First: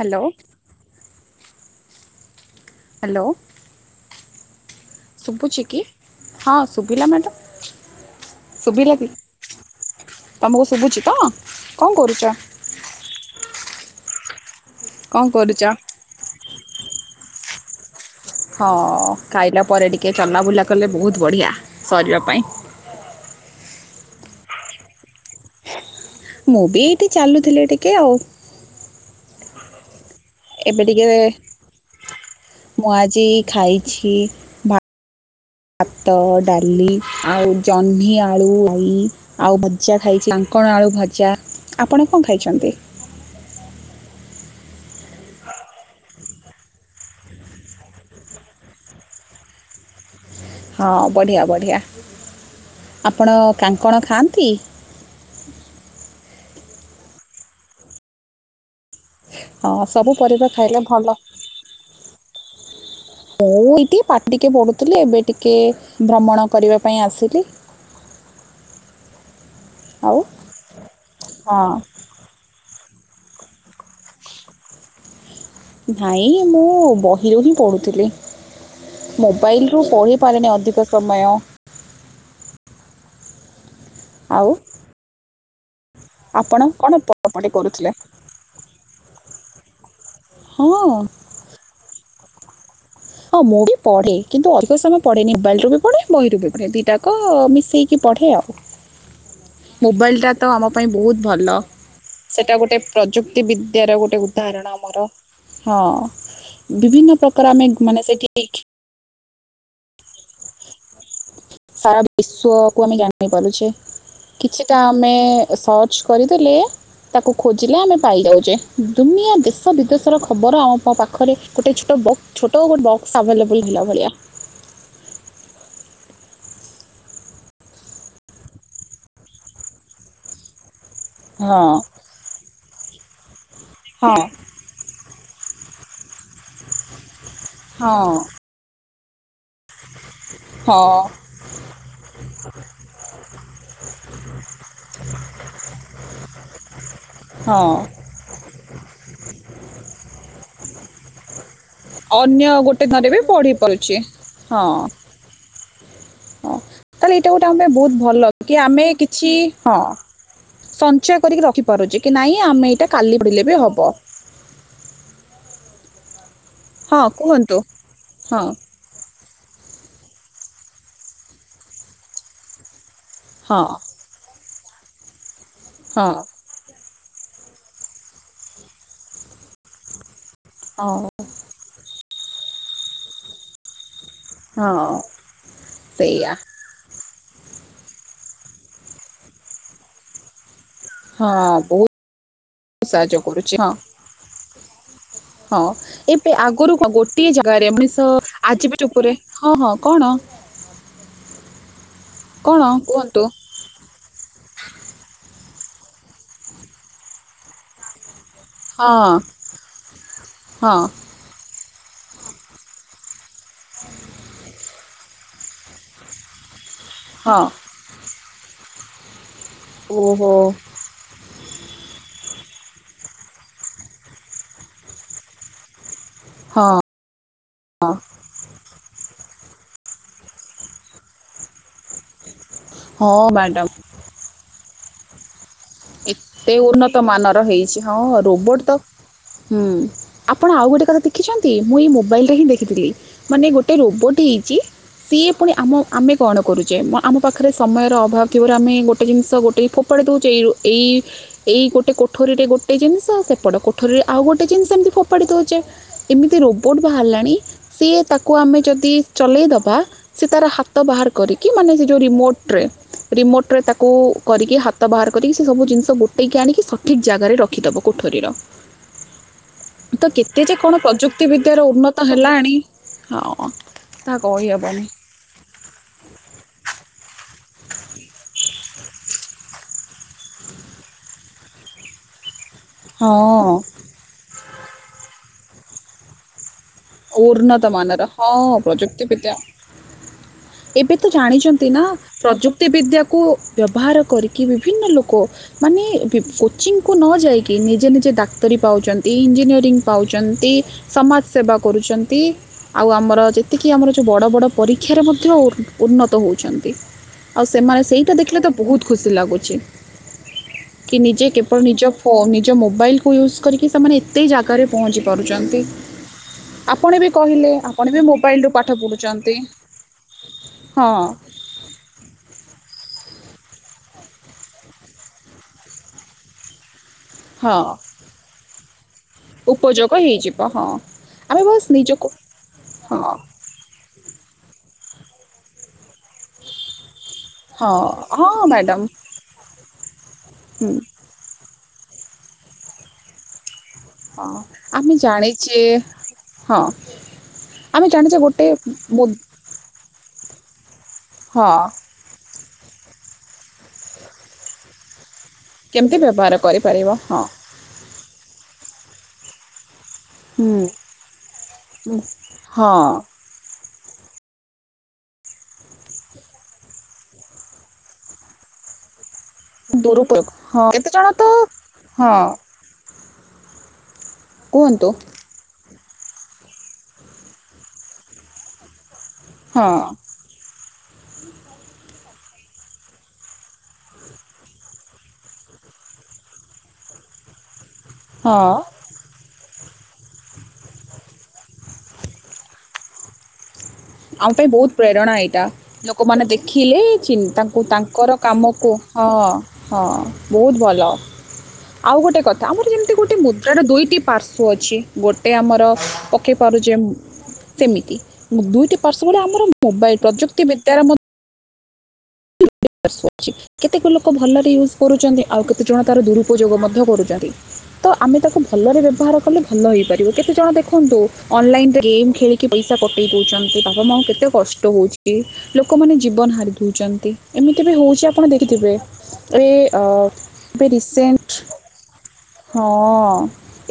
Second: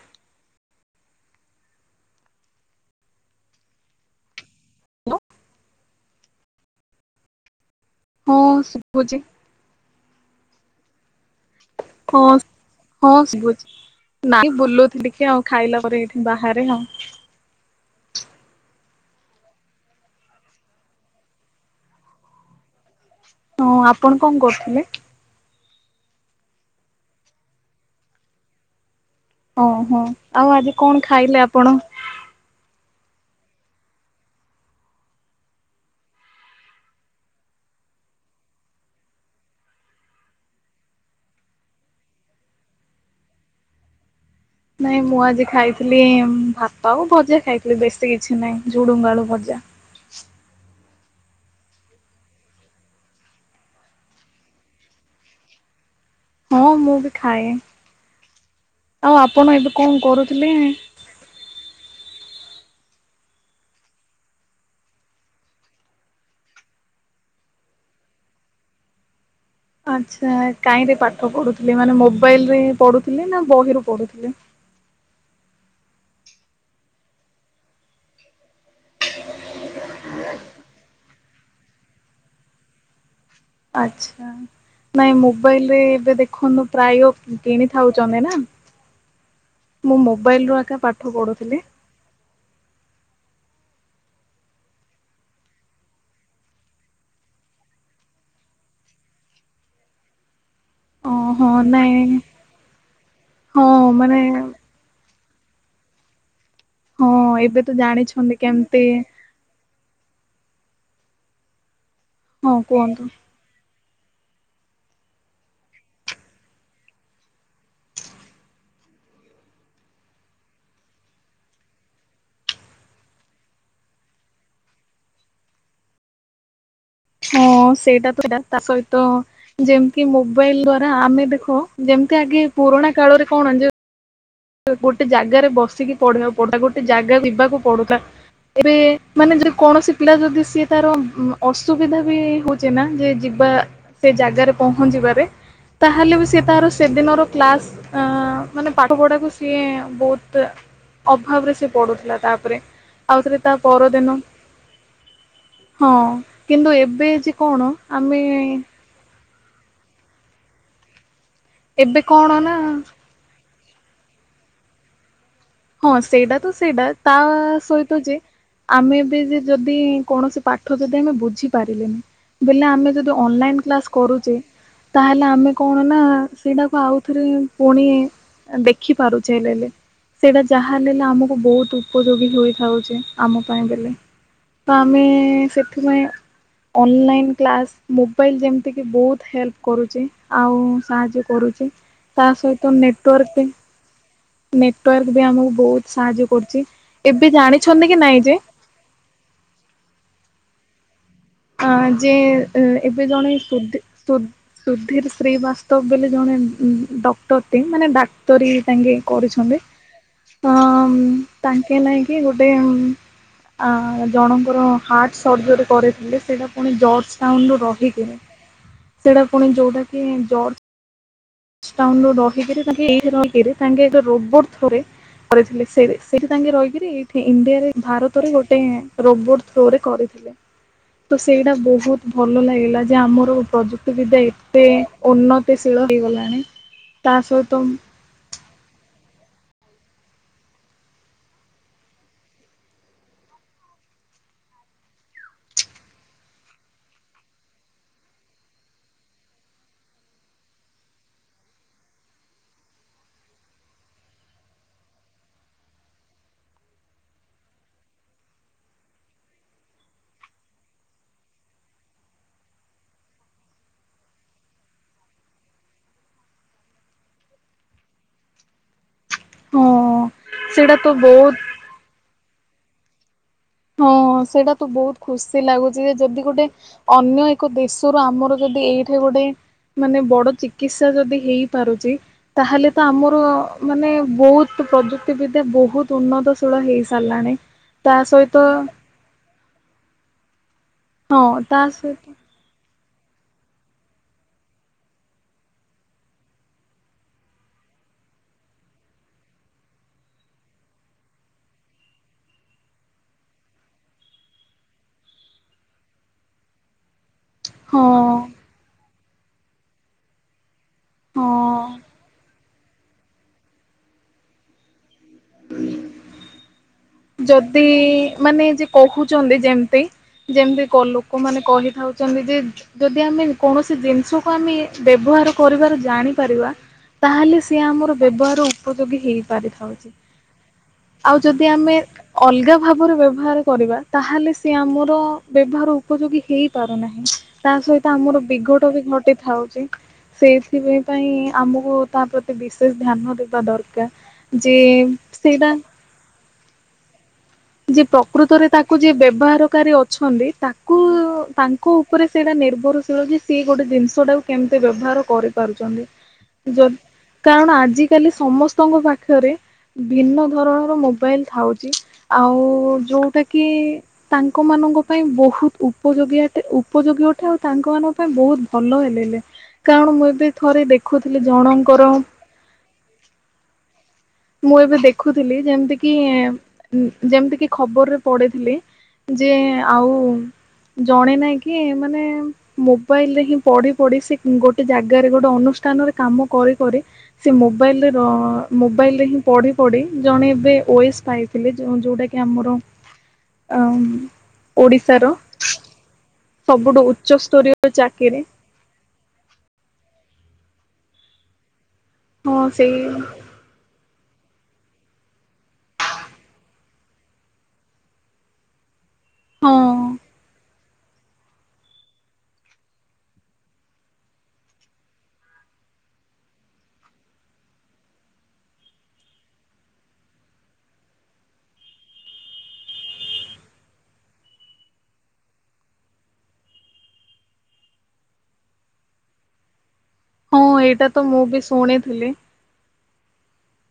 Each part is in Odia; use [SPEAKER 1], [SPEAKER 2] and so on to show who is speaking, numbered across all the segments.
[SPEAKER 1] ହାଲୋ ହାଲୋ
[SPEAKER 2] ହ୍ୟାଲୋ
[SPEAKER 1] ଶୁବୁଚି କି ହଁ ଶୁବିଲା ମ୍ୟାଡ଼ା
[SPEAKER 2] ହଁ
[SPEAKER 1] ଶୁବିଲା କି?
[SPEAKER 2] ଶୁଭୁଛି
[SPEAKER 1] ତମକୁ ଶୁବୁଚି ତ? କଣ
[SPEAKER 2] ହଁ
[SPEAKER 1] କରୁଛ?
[SPEAKER 2] ହଁ ଶବୁଚି ନାଇଁ
[SPEAKER 1] କଣ
[SPEAKER 2] ବୁଲଉଥିଲିକି ଆଉ
[SPEAKER 1] କରୁଛ?
[SPEAKER 2] ଖାଇଲା ପରେ ଏଇଠି। ବାହାରେ ହଁ
[SPEAKER 1] ହଁ ଖାଇଲା ପରେ ଟିକେ ଚଲାବୁଲା କଲେ ବହୁତ ବଢ଼ିଆ ଶରୀର ପାଇଁ।
[SPEAKER 2] ହଁ ଆପଣ କଣ କରୁଥିଲେ?
[SPEAKER 1] ମୁଁ ବି ଏଇଠି ଚାଲୁଥିଲି ଟିକେ ଆଉ।
[SPEAKER 2] ଓ ହଁ
[SPEAKER 1] ଏବେ ଟିକେ ମୁଁ ଆଜି ଖାଇଛି ଭା ଆତ, ଡାଲି ଆଉ ଜହ୍ନି ଆଳୁ ରାଇ। ଆଉ ଭଜା ଖାଇଛି କାଙ୍କଣ ଆଳୁ ଭଜା। ଆପଣ କଣ ଖାଇଛନ୍ତି?
[SPEAKER 2] ନାଇଁ ମୁଁ ଆଜି ଖାଇଥିଲି ଉଁ ଭାତ ଆଉ ଭଜା ଖାଇଥିଲି ବେଶୀ କିଛି ନାହିଁ ଝୁଡୁଙ୍ଗ ଆଳୁ ଭଜା।
[SPEAKER 1] ହଁ ବଢ଼ିଆ ବଢ଼ିଆ। ଆପଣ କାଙ୍କଣ ଖାଆନ୍ତି?
[SPEAKER 2] ହଁ ମୁଁ ବି ଖାଏ। ଆଉ ଆପଣ
[SPEAKER 1] ହଁ
[SPEAKER 2] ଏବେ କଣ
[SPEAKER 1] ସବୁ ପରିବା
[SPEAKER 2] କରୁଥିଲେ?
[SPEAKER 1] ଖାଇଲେ ଭଲ। ମୁଁ ଏଇଠି ପା ଟିକେ ପଢ଼ୁଥିଲି ଏବେ ଟିକେ ଭ୍ରମଣ କରିବା ପାଇଁ ଆସିଲି। ଆଉ
[SPEAKER 2] ଆଚ୍ଛା କାହିଁରେ ପାଠ
[SPEAKER 1] ହଁ
[SPEAKER 2] ପଢ଼ୁଥିଲେ ମାନେ ମୋବାଇଲରେ ପଢ଼ୁଥିଲେ ନା ବହିରୁ ପଢ଼ୁଥିଲେ?
[SPEAKER 1] ନାଇଁ ମୁଁ ବହିରୁ ହିଁ ପଢୁଥିଲି। ମୋବାଇଲ ରୁ ପଢ଼ିପାରେନି ଅଧିକ ସମୟ।
[SPEAKER 2] ଆଚ୍ଛା
[SPEAKER 1] ଆଉ
[SPEAKER 2] ନାଇଁ ମୋବାଇଲ ରେ। ଏବେ
[SPEAKER 1] ଆପଣ
[SPEAKER 2] ଦେଖନ୍ତୁ
[SPEAKER 1] କ'ଣ
[SPEAKER 2] ପ୍ରାୟ ଉଁ
[SPEAKER 1] ପଢ଼ାପଢ଼ି କରୁଥିଲେ
[SPEAKER 2] କିଣିଥାଉଛନ୍ତି ନା। ମୁଁ ମୋବାଇଲ ରୁ
[SPEAKER 1] ହଁ
[SPEAKER 2] ଆକା ପାଠ ପଢୁଥିଲି।
[SPEAKER 1] ହଁ ମୁଁ ବି ପଢେ କିନ୍ତୁ ଅଧିକ ସମୟ ପଢେନି। ମୋବାଇଲରୁ ବି ପଢେ। ବହିରୁ ବି ପଢ଼େ ଦିଟାକ ମିଶେଇକି ପଢେ ଆଉ। ମୋବାଇଲଟା। ତ ଆମ ପାଇଁ ବହୁତ
[SPEAKER 2] ଓହୋ
[SPEAKER 1] ଭଲ
[SPEAKER 2] ନାଇଁ
[SPEAKER 1] ସେଟା ଗୋଟେ ପ୍ରଯୁକ୍ତି
[SPEAKER 2] ହଁ
[SPEAKER 1] ବିଦ୍ୟାର ଗୋଟେ
[SPEAKER 2] ମାନେ
[SPEAKER 1] ଉଦାହରଣ ଆମର। ହଁ
[SPEAKER 2] ହଁ
[SPEAKER 1] ବିଭିନ୍ନ ପ୍ରକାର
[SPEAKER 2] ଏବେ
[SPEAKER 1] ଆମେ।
[SPEAKER 2] ତ
[SPEAKER 1] ମାନେ
[SPEAKER 2] ଜାଣିଛନ୍ତି
[SPEAKER 1] ସେଠି
[SPEAKER 2] କେମତି।
[SPEAKER 1] ସାରା
[SPEAKER 2] ହଁ
[SPEAKER 1] ବିଶ୍ଵକୁୁ ଆମେ
[SPEAKER 2] କୁହନ୍ତୁ
[SPEAKER 1] ଜାଣି ପାରୁଛେ। କିଛିଟା ଆମେ ସର୍ଚ୍ଚ କରିଦେଲେ। ତାକୁ ଖୋଜିଲେ ଆମେ ପାଇଯାଉଛେ ଦୁନିଆ ଦେଶ ବିଦେଶର ଖବର ଆମ ପା-ପାଖରେ ଗୋଟେ ଛୋଟ ବ ଛୋଟ ଗୋ ବକ୍ସ ଆଭେଲେବୁଲ୍ ହେଲା ଭଳିଆ।
[SPEAKER 2] ହଁ ସେଇଟା ତ ସେଟା ତା ସହିତ ଯେମିତି ମୋବାଇଲ ଦ୍ଵାରା ଆମେ
[SPEAKER 1] ହଁ
[SPEAKER 2] ଦେଖ ଯେମ ତେ ଆଗେ ପୁରୁଣା କାଳରେ କଣ ଯେ
[SPEAKER 1] ହଁ।
[SPEAKER 2] ଗୋଟେ ଜାଗାରେ ବସିକି ପଢ଼ିବାକୁ ପଡୁଥା ଗୋଟେ ଜାଗା ଯିବାକୁ
[SPEAKER 1] ହଁ
[SPEAKER 2] ପଡୁଥିଲା ଏବେ ମାନେ ଯଉ କୌଣସି ପିଲା ଯଦି ସିଏ
[SPEAKER 1] ହଁ
[SPEAKER 2] ତାର ଉଁ ଅସୁବିଧା ବି ହଉଚି ନା ଯେ ଯିବା। ସେ ଜାଗାରେ ପହଞ୍ଚିବାରେ ତାହେଲେ ବି ସେ ତାର ସେଦିନର
[SPEAKER 1] ହଁ
[SPEAKER 2] କ୍ଲାସ ଆଁ। ମାନେ ପାଠ ପଢାକୁ ସିଏ ବହୁତ ଅଭାବ ରେ ସେ ପଡୁଥିଲା
[SPEAKER 1] ଅନ୍ୟ
[SPEAKER 2] ତାପରେ
[SPEAKER 1] ଗୋଟେ ଘରେ ବି
[SPEAKER 2] ଆଉଥରେ
[SPEAKER 1] ପଢି
[SPEAKER 2] ତା
[SPEAKER 1] ପାରୁଚି
[SPEAKER 2] ପରଦିନ
[SPEAKER 1] ହଁ।
[SPEAKER 2] ହଁ
[SPEAKER 1] ହଁ
[SPEAKER 2] କିନ୍ତୁ ଏବେ
[SPEAKER 1] କାଳେ ଏଇଟା
[SPEAKER 2] ଯେ
[SPEAKER 1] ଗୋଟେ
[SPEAKER 2] କଣ
[SPEAKER 1] ଆମେ ବହୁତ
[SPEAKER 2] ଆମେ
[SPEAKER 1] ଭଲ କି ଆମେ କିଛି ହଁ। ସଞ୍ଚୟ କରିକି ରଖିପାରୁଚି
[SPEAKER 2] ଏବେ
[SPEAKER 1] କି ନାଇଁ
[SPEAKER 2] କଣ
[SPEAKER 1] ଆମେ
[SPEAKER 2] ନା
[SPEAKER 1] ଏଇଟା କାଲି ପଢ଼ିଲେ ବି ହବ।
[SPEAKER 2] ହଁ ସେଇଟା ତ ସେଇଟା
[SPEAKER 1] ହଁ
[SPEAKER 2] ତା
[SPEAKER 1] କୁହନ୍ତୁ
[SPEAKER 2] ସହିତ ଯେ।
[SPEAKER 1] ହଁ
[SPEAKER 2] ଆମେ ଏବେ ଯେ ଯଦି କୌଣସି ପାଠ ଯଦି ଆମେ ବୁଝିପାରିଲେନି ବୋଲେ ଆମେ ଯ
[SPEAKER 1] ହଁ
[SPEAKER 2] ଅନଲାଇନ୍ କ୍ଲାସ୍ କରୁଚେ ତାହେଲେ ଆମେ କଣ ନା।
[SPEAKER 1] ହଁ
[SPEAKER 2] ସେଇଟାକୁ ଆଉଥରେ ପୁଣି ଆଁ ଦେଖିପାରୁଚେ ହେଲେ ହେଲେ। ସେଇଟା ଯାହା
[SPEAKER 1] ହଁ
[SPEAKER 2] ହେଲେ ହେଲେ ଆମକୁ ବହୁତ ଉପଯୋଗୀ ହୋଇ ଥାଉଛି ଆମ ପାଇଁ ବେଲେ। ତ
[SPEAKER 1] ହଁ
[SPEAKER 2] ଆମେ ସେଥିପାଇଁ।
[SPEAKER 1] ସେଇଆ
[SPEAKER 2] ଅନଲାଇନ୍ କ୍ଲାସ୍ ମୋବାଇଲ ଯେମିତିକି ବହୁତ ହେଲ୍ପ କରୁଚି ଆଉ। ସାହାଯ୍ୟ
[SPEAKER 1] ହଁ
[SPEAKER 2] କରୁଚି।
[SPEAKER 1] ବହୁତ
[SPEAKER 2] ତା ସହିତ
[SPEAKER 1] ସାହାଯ୍ୟ
[SPEAKER 2] ନେଟୱାର୍କ
[SPEAKER 1] କରୁଛି ହଁ
[SPEAKER 2] ଟି ନେ ବି ଆମକୁ
[SPEAKER 1] ହଁ
[SPEAKER 2] ବହୁତ ସାହାଯ୍ୟ
[SPEAKER 1] ଏବେ
[SPEAKER 2] କରୁଚି। ଏବେ ଜାଣିଛନ୍ତି କି ନାଇଁ ଯେ?
[SPEAKER 1] ଆଜିି ବି ଚୁପ ରେ ହଁ ହଁ କଣ?
[SPEAKER 2] ଆଁ ଯେ
[SPEAKER 1] କଣ
[SPEAKER 2] ଏ-ଏବେ
[SPEAKER 1] କୁହନ୍ତୁ
[SPEAKER 2] ଜଣେ ସୁଦି ସୁ-ସୁଧୀର ଶ୍ରୀବାସ୍ତବ ବୋଲି ଜଣେ ଉଁ ଉଁ ଡକ୍ଟର ଟେ ମାନେ ଡା କ୍ତରି ତାଙ୍କେ
[SPEAKER 1] ହଁ
[SPEAKER 2] କରିଛନ୍ତି। ଆଁ
[SPEAKER 1] ହଁ
[SPEAKER 2] ଉଁ। ତାଙ୍କେ ନାଇକି ଗୋଟେ ଉଁ ଆଁ ଜଣଙ୍କର ହାଟ ସର୍ଜରୀ କରିଥିଲେ। ସେଟା ପୁଣି ଜର୍ଜ
[SPEAKER 1] ହଁ
[SPEAKER 2] ଟାଉନ ରୁ ରହିକି ସେଟା ପୁଣି ଯୋଉଟା କି
[SPEAKER 1] ଓହୋ
[SPEAKER 2] ଜର୍ଜ ଜ ଟାଉନ୍ ରୁ ରହିକିରି ତାଙ୍କେ ଏଇଠି ରହିକିରି ତାଙ୍କେ ଏକ ରୋବଟ ଥ୍ରୋ ରେ କରେଇ ଥିଲେ ସେଇରେସ ସେଇଠି ତାଙ୍କେ
[SPEAKER 1] ହଁ
[SPEAKER 2] ରହିକିରି ଏଇଠି ଇଣ୍ଡିଆରେ ଭାରତରେ ଗୋଟେ ରୋବୋଟ୍ ଥ୍ରୋରେ କରିଥିଲେ। ତ ସେଇଟା ବହୁତ୍ ଭଲ ଲାଗେ। ହେଲା ଯେ
[SPEAKER 1] ହଁ
[SPEAKER 2] ଆମର
[SPEAKER 1] ମ୍ୟାଡ଼ାମ୍
[SPEAKER 2] ପ୍ରଯୁକ୍ତି ବିଦ୍ୟା ଏତେ ଉନ୍ନତିଶୀ
[SPEAKER 1] ଏତେ ଉନ୍ନତ ମାନର ହେଇଚି, ହଁ ରୋବୋଟ୍ ତ ହୁଁ। ଆପଣ ଆଉ ଗୋଟେ କଥା ଦେଖିଛନ୍ତି, ମୁଁ ଏଇ ମୋବାଇଲରେ ହିଁ ଦେଖିଥିଲି। ମାନେ ଗୋଟେ ରୋବୋଟ୍ ହେଇଚି ସିଏ ପୁଣି ଆମ ଆମେ କଣ କରୁଚେ? ଆମ ପାଖରେ ସମୟର ଅଭାବ ଥିବାରୁ ଆମେ ଗୋଟେ ଜିନିଷ ଗୋଟ ଫୋ ପାଡ଼ି ଦଉଚେ। ଏଇ ଏଇ ଗୋଟେ କୋଠରୀରେ ଗୋଟେ ଜିନିଷ, ସେପଟ କୋଠରୀରେ ଆଉ ଗୋଟେ ଜିନିଷ ଏମିତି ଫୋପାଡ଼ି ଦଉଚେ। ଏମିତି ରୋବୋଟ୍ ବାହାରିଲାଣି ସିଏ ତାକୁ ଆମେ ଯଦି ଚଲେଇଦବା ସେ ତାର ହାତ ବାହାର କରିକି ମାନେ ସେ ଯଉ ରିମୋଟ୍ ରେ ରିମୋଟ ରେ ତାକୁ କରିକି ହାତ ବାହାର କରିକି ସେ ସବୁ ଜିନିଷ ଗୋଟେଇକି ଆଣିକି ସଠିକ୍ ଜାଗାରେ ରଖିଦବ କୋଠରୀର।
[SPEAKER 2] ହଁ
[SPEAKER 1] ତ କେତେ ଯେ
[SPEAKER 2] ସେଇଟା
[SPEAKER 1] କଣ
[SPEAKER 2] ତ
[SPEAKER 1] ପ୍ରଯୁକ୍ତି
[SPEAKER 2] ବହୁତ
[SPEAKER 1] ବିଦ୍ୟା ର ଉନ୍ନତ ହେଲାଣି [unintelligible]
[SPEAKER 2] ହଁ ସେଇଟା ତ
[SPEAKER 1] କହିହେବନି
[SPEAKER 2] ବହୁତ୍ ଖୁସି ଲାଗୁଚି ଯେ ଯଦି ଗୋଟେ ଅନ୍ୟ ଏକ ଦେଶରୁ ଆମର ଯଦି ଏଇଠେ ଗୋଟେ ମାନେ ବଡ ଚିକିତ୍ସା ଯଦି ହେଇ ପାରୁଚି ତାହେଲେ ତ ଆମର
[SPEAKER 1] ହଁ
[SPEAKER 2] ମାନେ ବହୁତ ପ୍ରଯୁକ୍ତିବିଦ୍ୟା ବହୁତ ଉନ୍ନତ ସେ ତୁଳ ହେଇ ସାଇଲାଣି। ତା
[SPEAKER 1] ଉନ୍ନତମାନର
[SPEAKER 2] ସହି
[SPEAKER 1] ହଁ [unintelligible] ଏବେ ତ
[SPEAKER 2] ହଁ ତା
[SPEAKER 1] ଜାଣିଚନ୍ତି ନା
[SPEAKER 2] ସହିତ
[SPEAKER 1] ପ୍ରଯୁକ୍ତି ବିଦ୍ୟାକୁ ବ୍ୟବହାର କରିକି ବିଭିନ୍ନ ଲୋକ ମାନେ ପି କୋଚିଂକୁ ନ ଯାଇକି ନିଜେ ନିଜେ ଡାକ୍ତରୀ ପାଉଚନ୍ତି ଇଞ୍ଜିନିୟରିଂ ପାଉଚନ୍ତି। ସମାଜ ସେବା କରୁଚନ୍ତି। ଆଉ ଆମର ଯେତିକି ଆମର ଯଉ ବଡ଼ ବଡ଼ ପରୀକ୍ଷାରେ ମଧ୍ୟ ଉନ୍ ଉନ୍ନତ ହଉଚନ୍ତି। ଆଉ ସେମାନେ
[SPEAKER 2] ହଁ
[SPEAKER 1] ସେଇଟା ଦେଖିଲେ ତ ବହୁତ ଖୁସି ଲାଗୁଚି। କି ନିଜେ କେବଳ
[SPEAKER 2] ହଁ।
[SPEAKER 1] ନିଜ ଫୋନ୍ ନିଜ ମୋବାଇଲକୁ ୟୁଜ୍ କରିକି ସେମାନେ ଏତେ ଜାଗାରେ ପହଞ୍ଚି ପାରୁଚନ୍ତି।
[SPEAKER 2] ଯଦି
[SPEAKER 1] ବି
[SPEAKER 2] ମାନେ
[SPEAKER 1] ମୋବାଇଲରୁ
[SPEAKER 2] ଯେ
[SPEAKER 1] ପାଠ ପଢ଼ୁଛନ୍ତି
[SPEAKER 2] କହୁଚନ୍ତି ଯେମତି ଯେମତି କ
[SPEAKER 1] ହଁ
[SPEAKER 2] ଲୋକ ମାନେ କହିଥାଉଚନ୍ତି ଯେ ଯଦି ଆମେ କୌଣସି ଜିନିଷକୁ ଆମେ ବ୍ୟବହାର କରିବାର ଜାଣିପାରିବା ତାହେଲେ ସିଏ
[SPEAKER 1] ହଁ
[SPEAKER 2] ଆମର ବ୍ୟବହାର ଉପଯୋଗୀ ହେଇପାରିଥାଉଚି।
[SPEAKER 1] ଉପଯୋଗ ହେଇଯିବ ହଁ
[SPEAKER 2] ଆଉ ଯଦି
[SPEAKER 1] ବାସ୍
[SPEAKER 2] ଆମେ
[SPEAKER 1] ନିଜକୁ
[SPEAKER 2] ଅଲଗା ଭାବରେ
[SPEAKER 1] ହଁ
[SPEAKER 2] ବ୍ୟବହାର କରିବା, ତାହେଲେ ସେ ଆମର ବ୍ୟବହାର ଉପଯୋଗୀ ହେଇପାରୁନାହିଁ। ତା
[SPEAKER 1] ହଁ
[SPEAKER 2] ସହିତ ଆମର
[SPEAKER 1] ହଁ
[SPEAKER 2] ବିଘଟ ବି
[SPEAKER 1] ମ୍ୟାଡ଼ାମ୍
[SPEAKER 2] ଘଟି ଥାଉଚି। ସେଇଥି
[SPEAKER 1] ହୁଁ
[SPEAKER 2] ପାଇଁ ପାଇଁ ଆମକୁ ତା ପ୍ରତି ବିଶେଷ ଧ୍ୟାନ ଦେବା ଦର
[SPEAKER 1] ହଁ। ଆମେ ଜାଣିଚେ ହଁ।
[SPEAKER 2] ଯେ
[SPEAKER 1] ଆମେ ଜାଣିଛେ ଗୋଟେ
[SPEAKER 2] ପ୍ରକୃତରେ ତାକୁ ଯିଏ
[SPEAKER 1] ବୋ-
[SPEAKER 2] ବ୍ୟବହାରକାରୀ ଅଛନ୍ତି ତାକୁ
[SPEAKER 1] ହଁ
[SPEAKER 2] ତାଙ୍କୁ ଉପରେ ସେଇଟା ନିର୍ଭରଶୀଳ ଯେ ସିଏ ଗୋଟେ ଜିନିଷ ଟାକୁ କେମିତି ବ୍ୟବହାର କରି ପାରୁଚନ୍ତି।
[SPEAKER 1] କେମିତି ବ୍ୟବହାର
[SPEAKER 2] ଯ
[SPEAKER 1] କରିପାରିବ ହଁ
[SPEAKER 2] କାରଣ ଆଜି କାଲି ସମସ୍ତଙ୍କ ପାଖରେ ଭିନ୍ନ
[SPEAKER 1] ହୁଁ
[SPEAKER 2] ଧରଣର ମୋବାଇଲ୍ ଥାଉଚି। ଆଉ
[SPEAKER 1] ହଁ
[SPEAKER 2] ଯୋଉଟା କି ତାଙ୍କ ମାନଙ୍କ ପାଇଁ ବହୁତ ଉପଯୋଗୀ ଅଟେ ଉପଯୋଗୀ ଅଟେ। ଆଉ ତାଙ୍କ ମାନଙ୍କ ପାଇଁ ବହୁତ ଭଲ ହେଲେଲେ। କାରଣ ମୁଁ
[SPEAKER 1] ଦୁରୁପଯୋଗ
[SPEAKER 2] ଏବେ ଥରେ
[SPEAKER 1] ହଁ କେତେଜଣ
[SPEAKER 2] ଦେଖୁଥିଲି
[SPEAKER 1] ତ
[SPEAKER 2] ଜଣଙ୍କର
[SPEAKER 1] ହଁ
[SPEAKER 2] ମୁଁ ଏବେ
[SPEAKER 1] କୁହନ୍ତୁ
[SPEAKER 2] ଦେଖୁଥିଲି ଯେମିତି କିି ଯେମିତି କି ଖବରରେ ପଢିଥିଲି ଯେ
[SPEAKER 1] ହଁ
[SPEAKER 2] ଆଉ ଜଣେ ନାଇଁ କି ମାନେ ମୋବାଇଲ ରେ ହିଁ ପଢି ପଢି ସେ ଗୋଟେ ଜାଗାରେ ଗୋଟେ ଅନୁଷ୍ଠାନରେ କାମ କରି କରି ସେ ମୋବାଇଲି ର
[SPEAKER 1] ହଁ
[SPEAKER 2] ମୋ ମୋବାଇଲରେ ହିଁ ପଢି ପଢି ଜଣେ ଏବେ ଓଏସ୍ ପାଇଥିଲେ। ଯୋଉଟା କି ଆମର [unintelligible]
[SPEAKER 1] ଆମ ପାଇଁ ବହୁତ
[SPEAKER 2] ଓଡିଶାର
[SPEAKER 1] ପ୍ରେରଣା ଏଇଟା। ଲୋକମାନେ ଦେଖିଲେ
[SPEAKER 2] ସବୁଠୁ
[SPEAKER 1] ଚୀନ୍
[SPEAKER 2] ଉଚ୍ଚସ୍ତରୀୟ
[SPEAKER 1] ତାଙ୍କୁ ତାଙ୍କର
[SPEAKER 2] ଚାକିରି
[SPEAKER 1] କାମକୁ ହଁ ହଁ ବହୁତ ଭଲ। ଆଉ ଗୋଟେ
[SPEAKER 2] ହଁ
[SPEAKER 1] କଥା ଆମର
[SPEAKER 2] ସେଇ
[SPEAKER 1] ଯେମିତି ଗୋଟେ ମୁଦ୍ରାର ଦୁଇଟି ପାର୍ଶ୍ୱ ଅଛି ଗୋଟେ ଆମର ପକାଇ ପାରୁଛେ ସେମିତି ମୁ ଦୁଇଟି ପାର୍ଶ୍ୟରେ ଆମର
[SPEAKER 2] ହଁ
[SPEAKER 1] ମୋବାଇଲ ପ୍ରଯୁକ୍ତି ବିଦ୍ୟାର [unintelligible] କେତେକ ଲୋକ ଭଲରେ ୟୁଜ୍ କରୁଛନ୍ତି ଆଉ କେତେଜଣ ତାର ଦୁରୁପଯୋଗ ମଧ୍ୟ କରୁଛନ୍ତି। ତ ଆମେ ତାକୁ ଭଲରେ ବ୍ୟବହାର କଲେ ଭଲ ହେଇପାରିବ କେତେ ଜଣ ଦେଖନ୍ତୁ ଅନଲାଇନ୍ ରେ ଗେମ୍ ଖେଳିକି କି ପଇସା କଟେଇ ଦଉଛନ୍ତି ବାପା ମାଆଙ୍କୁ କେତେ କଷ୍ଟ ହଉଛି ଲୋକମାନେ ଜୀବନ ହାରି ଦଉଛନ୍ତି। ଏମିତି ବି ହଉଛି ଆପଣ ଦେଖିଥିବେ ଏ ଅ
[SPEAKER 2] ହଁ
[SPEAKER 1] ଏବେ
[SPEAKER 2] ଏଇଟା ତ ମୁଁ
[SPEAKER 1] ରିସେଣ୍ଟ
[SPEAKER 2] ବି ଶୁଣିଥିଲି।
[SPEAKER 1] ହଁ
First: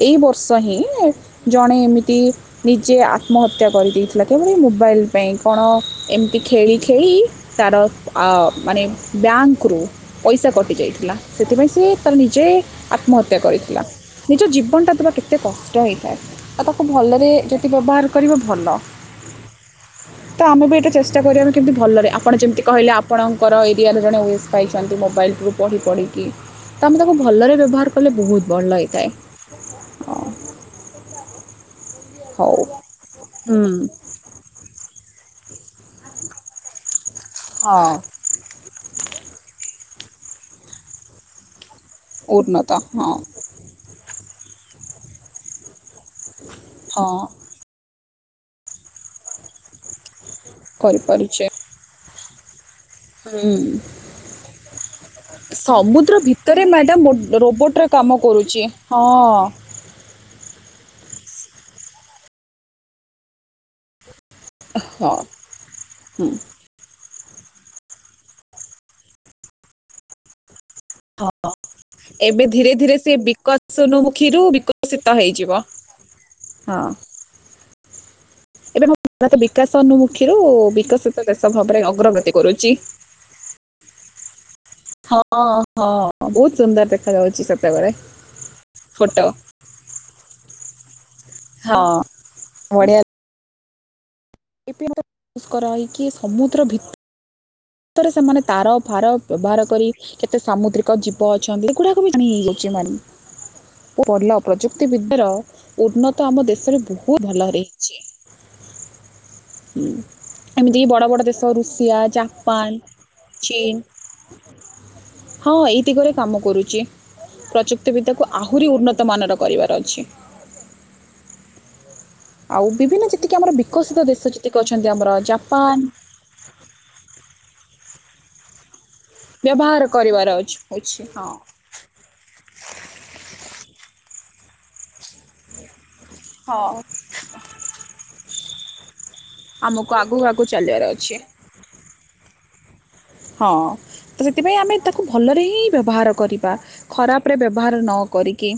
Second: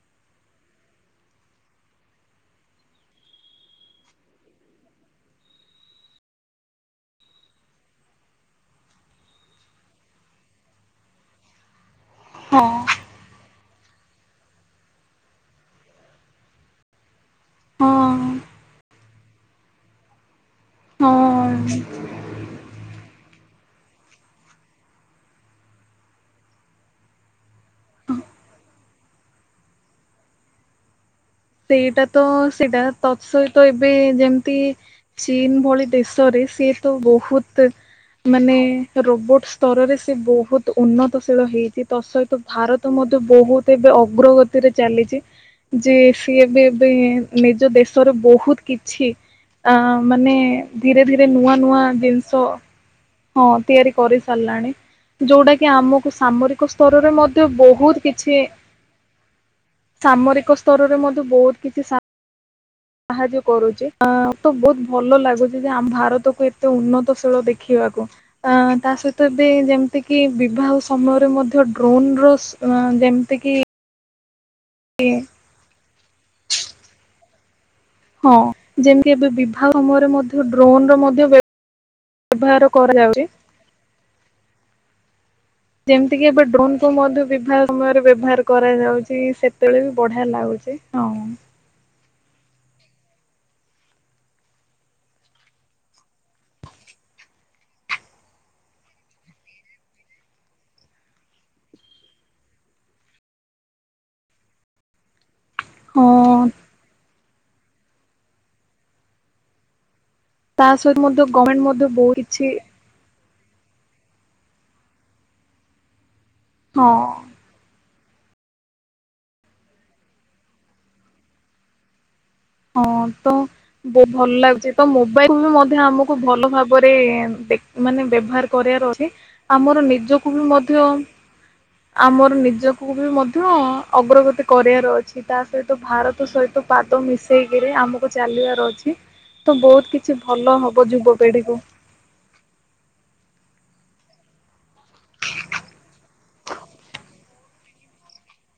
[SPEAKER 1] ଏଇ ବର୍ଷ ହିଁ ଜଣେ ଏମିତି ନିଜେ ଆତ୍ମହତ୍ୟା କରିଦେଇଥିଲା କେବଳ ଏଇ ମୋବାଇଲ ପାଇଁ କଣ ଏମିତି ଖେଳି ଖେଳି ତାର ଓ ମାନେ ବ୍ୟାଙ୍କରୁ ପଇସା କଟି ଯାଇଥିଲା ସେଥିପାଇଁ ସିଏ ତାର ନିଜେ
[SPEAKER 2] ହଁ
[SPEAKER 1] ଆତ୍ମହତ୍ୟା କରିଥିଲା ନିଜ ଜୀବନଟା ଦେବା କେତେ କଷ୍ଟ ହେଇଥାଏ। ଆଉ ତାକୁ ଭଲରେ ଯଦି
[SPEAKER 2] ହଁ
[SPEAKER 1] ବ୍ୟବହାର କରିବ ଭଲ। ତ ଆମେ ବି ଏଇଟା ଚେଷ୍ଟା କରିବା ବି କେମିତି
[SPEAKER 2] ହଁ
[SPEAKER 1] ଭଲରେ ଆପଣ ଯେମିତି କହିଲେ ଆପଣଙ୍କର ଏରିଆରେ ଜଣେ ଓଏସ୍ ପାଇଛନ୍ତି ମୋବାଇଲରୁ ପଢ଼ି ପଢ଼ିକି। ତ ଆମେ ତାକୁ ଭଲରେ ବ୍ୟବହାର କଲେ ବହୁତ ଭଲ ହେଇଥାଏ। ହଁ
[SPEAKER 2] ସେଇଟା ତ
[SPEAKER 1] ହଉ
[SPEAKER 2] ସେଇଟା ତତ୍ ସହିତ
[SPEAKER 1] ହୁଁ
[SPEAKER 2] ଏବେ ଯେମିତି ଚୀନ ଭଳି ଦେଶରେ ସିଏ ତ ବହୁତ
[SPEAKER 1] ହଁ
[SPEAKER 2] ମାନେ ରୋବୋଟ ସ୍ତରରେ ସେ ବହୁତ ଉନ୍ନତଶୀଳ ହେଇଛି। ତ ସହିତ
[SPEAKER 1] ଉନ୍ନତ
[SPEAKER 2] ଭାରତ
[SPEAKER 1] ହଁ
[SPEAKER 2] ମଧ୍ୟ ବହୁତ ଏବେ ଅଗ୍ରଗତିରେ ଚାଲିଛି ଯେ ସିଏ ଏବେ
[SPEAKER 1] ହଁ
[SPEAKER 2] ନିଜ ଦେଶରେ ବହୁତ କିଛି ଅଁ ମାନେ ଧୀରେ ଧୀରେ
[SPEAKER 1] କରିପାରୁଛେ
[SPEAKER 2] ନୂଆ ନୂଆ ଜିନିଷ ହଁ
[SPEAKER 1] ହୁଁ
[SPEAKER 2] ତିଆରି କରି ସାରିଲାଣି। ଯୋଉଟା କି ଆମକୁ
[SPEAKER 1] ସମୁଦ୍ର ଭିତରେ
[SPEAKER 2] ସାମରିକ ସ୍ତରରେ
[SPEAKER 1] ମ୍ୟାଡ଼ାମ୍
[SPEAKER 2] ମଧ୍ୟ
[SPEAKER 1] ରୋବୋଟ୍ରେ
[SPEAKER 2] ବହୁତ
[SPEAKER 1] କାମ
[SPEAKER 2] କିଛି
[SPEAKER 1] କରୁଛି ହଁ
[SPEAKER 2] ସାମରିକ ସ୍ତରରେ ମଧ୍ୟ ବହୁତ କିଛି ସା ସାହାଯ୍ୟ କରୁଛି ଆଁ ତ ବହୁତ
[SPEAKER 1] ହଁ
[SPEAKER 2] ଭଲ ଲାଗୁଛି ଯେ ଆମ
[SPEAKER 1] ହୁଁ
[SPEAKER 2] ଭାରତକୁ ଏତେ ଉନ୍ନତଶୀଳ ଦେଖିବାକୁ ଅ ତା ସହିତ ଏବେ ଯେମିତି କି ବିବାହ ସମୟରେ ମଧ୍ୟ, ଡ୍ରୋନ ର ଯେମିତି କି,
[SPEAKER 1] ସ୍ୱର୍ଣ୍ଣ ମୁଖୀରୁ ବିକଶିତ ହେଇଯିବ। ହଁ
[SPEAKER 2] ହଁ
[SPEAKER 1] ଏବେ
[SPEAKER 2] ଯେମିତି
[SPEAKER 1] ଭାରତ
[SPEAKER 2] ବିବାହ
[SPEAKER 1] ବିକାଶ
[SPEAKER 2] ସମୟରେ
[SPEAKER 1] ଅନୁମୁଖୀରୁ,
[SPEAKER 2] ମଧ୍ୟ ଡ୍ରୋନ ର
[SPEAKER 1] ବିକଶିତ
[SPEAKER 2] ମଧ୍ୟ
[SPEAKER 1] ଦେଶ ଭାବରେ ଅଗ୍ରଗତି
[SPEAKER 2] ବ୍ୟବହାର
[SPEAKER 1] କରୁଚି।
[SPEAKER 2] କରାଯାଉଛି
[SPEAKER 1] ହଁ। ହଁ
[SPEAKER 2] ଯେମିତିକି, ଏବେ
[SPEAKER 1] ବହୁତ
[SPEAKER 2] ଡ୍ରୋନ୍
[SPEAKER 1] ସୁନ୍ଦର
[SPEAKER 2] କୁ ମଧ୍ୟ
[SPEAKER 1] ଦେଖାଯାଉଛି
[SPEAKER 2] ବିବାହ
[SPEAKER 1] ସେତେବେଳେ
[SPEAKER 2] ସମୟରେ ବ୍ୟବହାର କରାଯାଉଛି।
[SPEAKER 1] ଫଟୋ
[SPEAKER 2] ସେତେବେଳେ ବି ବଢିଆ ଲାଗୁଛି, ହଁ।
[SPEAKER 1] ହଁ। ବଢିଆ [unintelligible] ଏ କରାଇକି, ସମୁଦ୍ର ଭିତରେ ଥରେ ସେମାନେ ତାର, ଫାର, ବ୍ୟବହାର କରି କେତେ ସାମୁଦ୍ରିକ ଜୀବ ଅଛନ୍ତି। ଏଗୁଡାକ ବି ହେଇଯାଉଚି। ମାନେ [unintelligible] ପ୍ରଲ ପ୍ରଯୁକ୍ତି ବିଦ୍ୟାର
[SPEAKER 2] ହଁ
[SPEAKER 1] ଉନ୍ନତ ଆମ ଦେଶରେ, ବହୁତ ଭଲ ରହିଚି, ଉଁ।
[SPEAKER 2] ତା
[SPEAKER 1] ଏମିତି କି
[SPEAKER 2] ସହିତ
[SPEAKER 1] ବଡ ବଡ
[SPEAKER 2] ମଧ୍ୟ
[SPEAKER 1] ଦେଶ
[SPEAKER 2] ଗଭର୍ଣମେଣ୍ଟ ମଧ୍ୟ
[SPEAKER 1] ରୁଷିଆ,
[SPEAKER 2] ବହୁତ
[SPEAKER 1] ଜା
[SPEAKER 2] କିଛି
[SPEAKER 1] ଚୀନ୍ ହଁ, ଏଇ ଦିଗରେ କାମ କରୁଚି।
[SPEAKER 2] ହଁ
[SPEAKER 1] ପ୍ରଯୁକ୍ତ ବିଦ୍ୟାକୁ, ଆହୁରି ଉନ୍ନତ ମାନର କରିବାର ଅଛି। ଆଉ
[SPEAKER 2] ହଁ।
[SPEAKER 1] ବିଭିନ୍ନ
[SPEAKER 2] ତ
[SPEAKER 1] ଯେତିକି ଆମର ବିକଶିତ
[SPEAKER 2] ବହୁ
[SPEAKER 1] ଦେଶ
[SPEAKER 2] ଭଲ
[SPEAKER 1] ଯେତିକି
[SPEAKER 2] ଲାଗୁଛି। ତ
[SPEAKER 1] ଅଛନ୍ତି ଆମର
[SPEAKER 2] ମୋବାଇଲ
[SPEAKER 1] ଜାପାନ
[SPEAKER 2] ମଧ୍ୟ ଆମକୁ କୁ ଭଲ ଭାବରେ ମାନେ, ବ୍ୟବହାର କରିବାର ଅଛି।
[SPEAKER 1] ବ୍ୟବହାର
[SPEAKER 2] ଆମର
[SPEAKER 1] କରିବାର
[SPEAKER 2] ନିଜକୁ ବି
[SPEAKER 1] ଅଛି
[SPEAKER 2] ମଧ୍ୟ
[SPEAKER 1] ଅଛି ହଁ
[SPEAKER 2] ଆମର, ନିଜକୁ ବି ମଧ୍ୟ ଅଗ୍ରଗତି କରିବାର ଅଛି। ତା ସହିତ, ଭାରତ ସହିତ
[SPEAKER 1] ହଁ
[SPEAKER 2] ପାଦ ମିଶେଇକିରି ଆମକୁ ଚାଲିବାର ଅଛି। ତ,
[SPEAKER 1] ଆମକୁ
[SPEAKER 2] ବହୁତ କିଛି
[SPEAKER 1] ଆଗକୁ ଆଗକୁ
[SPEAKER 2] ଭଲ
[SPEAKER 1] ଚାଲିବାର
[SPEAKER 2] ହବ
[SPEAKER 1] ଅଛି
[SPEAKER 2] ଯୁବପିଢିକୁ।
[SPEAKER 1] ହଁ। ତ ସେଥିପାଇଁ ଆମେ ତାକୁ ଭଲରେ ହିଁ, ବ୍ୟବହାର କରିବା। ଖରାପ, ଉପରେ ବ୍ୟବହାର ନ କରିକି।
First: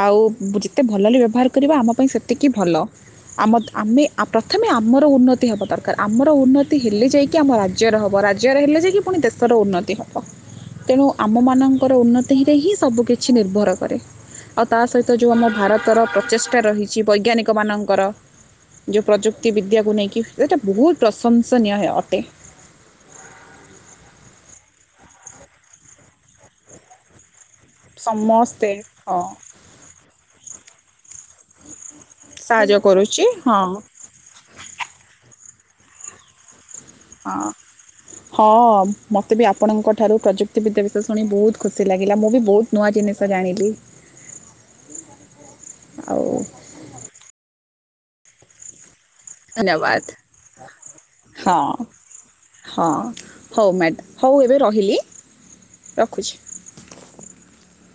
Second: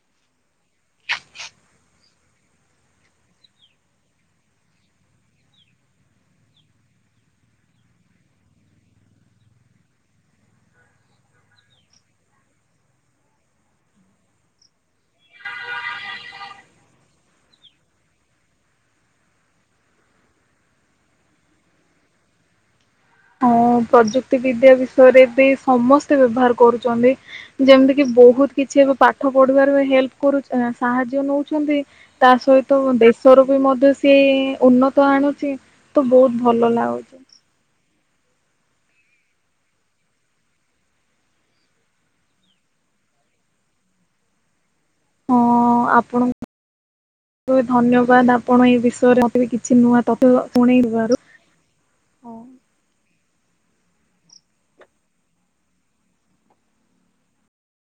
[SPEAKER 1] ଆଉ, ଯେତେ ଭଲରେ ବ୍ୟବହାର କରିବା ଆମ ପାଇଁ ସେତିକି ଭଲ। ଆମ, ଆମେ ପ୍ରଥମେ ଆମର ଉନ୍ନତି ହେବା ଦରକାର। ଆମର ଉନ୍ନତି ହେଲେ ଯାଇକି, ଆମ ରାଜ୍ୟର ହେବ। ରାଜ୍ୟ ର ହେଲେ ଯାଇକି, ପୁଣି ଦେଶର ଉନ୍ନତି ହବ। ତେଣୁ, ଆମ ମାନଙ୍କର ଉନ୍ନତିରେ ହିଁ ସବୁ କିିଛି ନିର୍ଭର କରେ। ଆଉ, ତା ସହିତ ଯୋଉ ଆମ ଭାରତର ପ୍ରଚେଷ୍ଟା ରହିଛି, ବୈଜ୍ଞାନିକ ମାନଙ୍କର। ଯେଉଁ ପ୍ରଯୁକ୍ତି ବିଦ୍ୟାକୁ ନେଇକି। ସେଇଟା ବହୁତ ପ୍ରଶଂସାନୀୟ ଅଟେ।
[SPEAKER 2] ହଁ, ପ୍ରଯୁକ୍ତି ବିଦ୍ୟା ବିଷୟରେ ବି ସମସ୍ତେ ବ୍ୟବହାର କରୁଛନ୍ତି। ଯେମିତି କି ବହୁତ
[SPEAKER 1] ସମସ୍ତେ
[SPEAKER 2] କିଛି ଏବେ
[SPEAKER 1] ହଁ
[SPEAKER 2] ପାଠ ପଢିବାରେ ହେଲ୍ପ କରୁ, ସାହାଯ୍ୟ ନେଉଛନ୍ତି। ତା ସହିତ,
[SPEAKER 1] ସାହାଯ୍ୟ କରୁଛି
[SPEAKER 2] ଦେଶରୁ ବି
[SPEAKER 1] ହଁ
[SPEAKER 2] ମଧ୍ୟ ସେ ଉନ୍ନତ ଆଣୁଚି। ତ ବହୁତ ଭଲ ଲାଗୁଚି।
[SPEAKER 1] ହଁ। ହଁ, ମୋତେ ବି ଆପଣଙ୍କ ଠାରୁ ପ୍ରଯୁକ୍ତିିବଦ୍ୟା ବିଷୟ ଶୁଣି, ବହୁତ ଖୁସି ଲାଗିଲା। ମୁଁ ବି ବହୁତ ନୂଆ ଜିନିଷ ଜାଣିଲି।
[SPEAKER 2] ହଁ,
[SPEAKER 1] ଆଉ
[SPEAKER 2] ଆପଣ ଧନ୍ୟବାଦ ଆପଣ ଏ ବିଷୟରେ ବି କିଛି ନୂଆ
[SPEAKER 1] ଧନ୍ୟବାଦ।
[SPEAKER 2] ତଥ୍ୟ ଶୁଣେଇବାରୁ।
[SPEAKER 1] ହଁ। ହଁ ହଉ ମ୍ୟାଡାମ ହଉ ଏବେ ରହିଲି। ରଖୁଛି।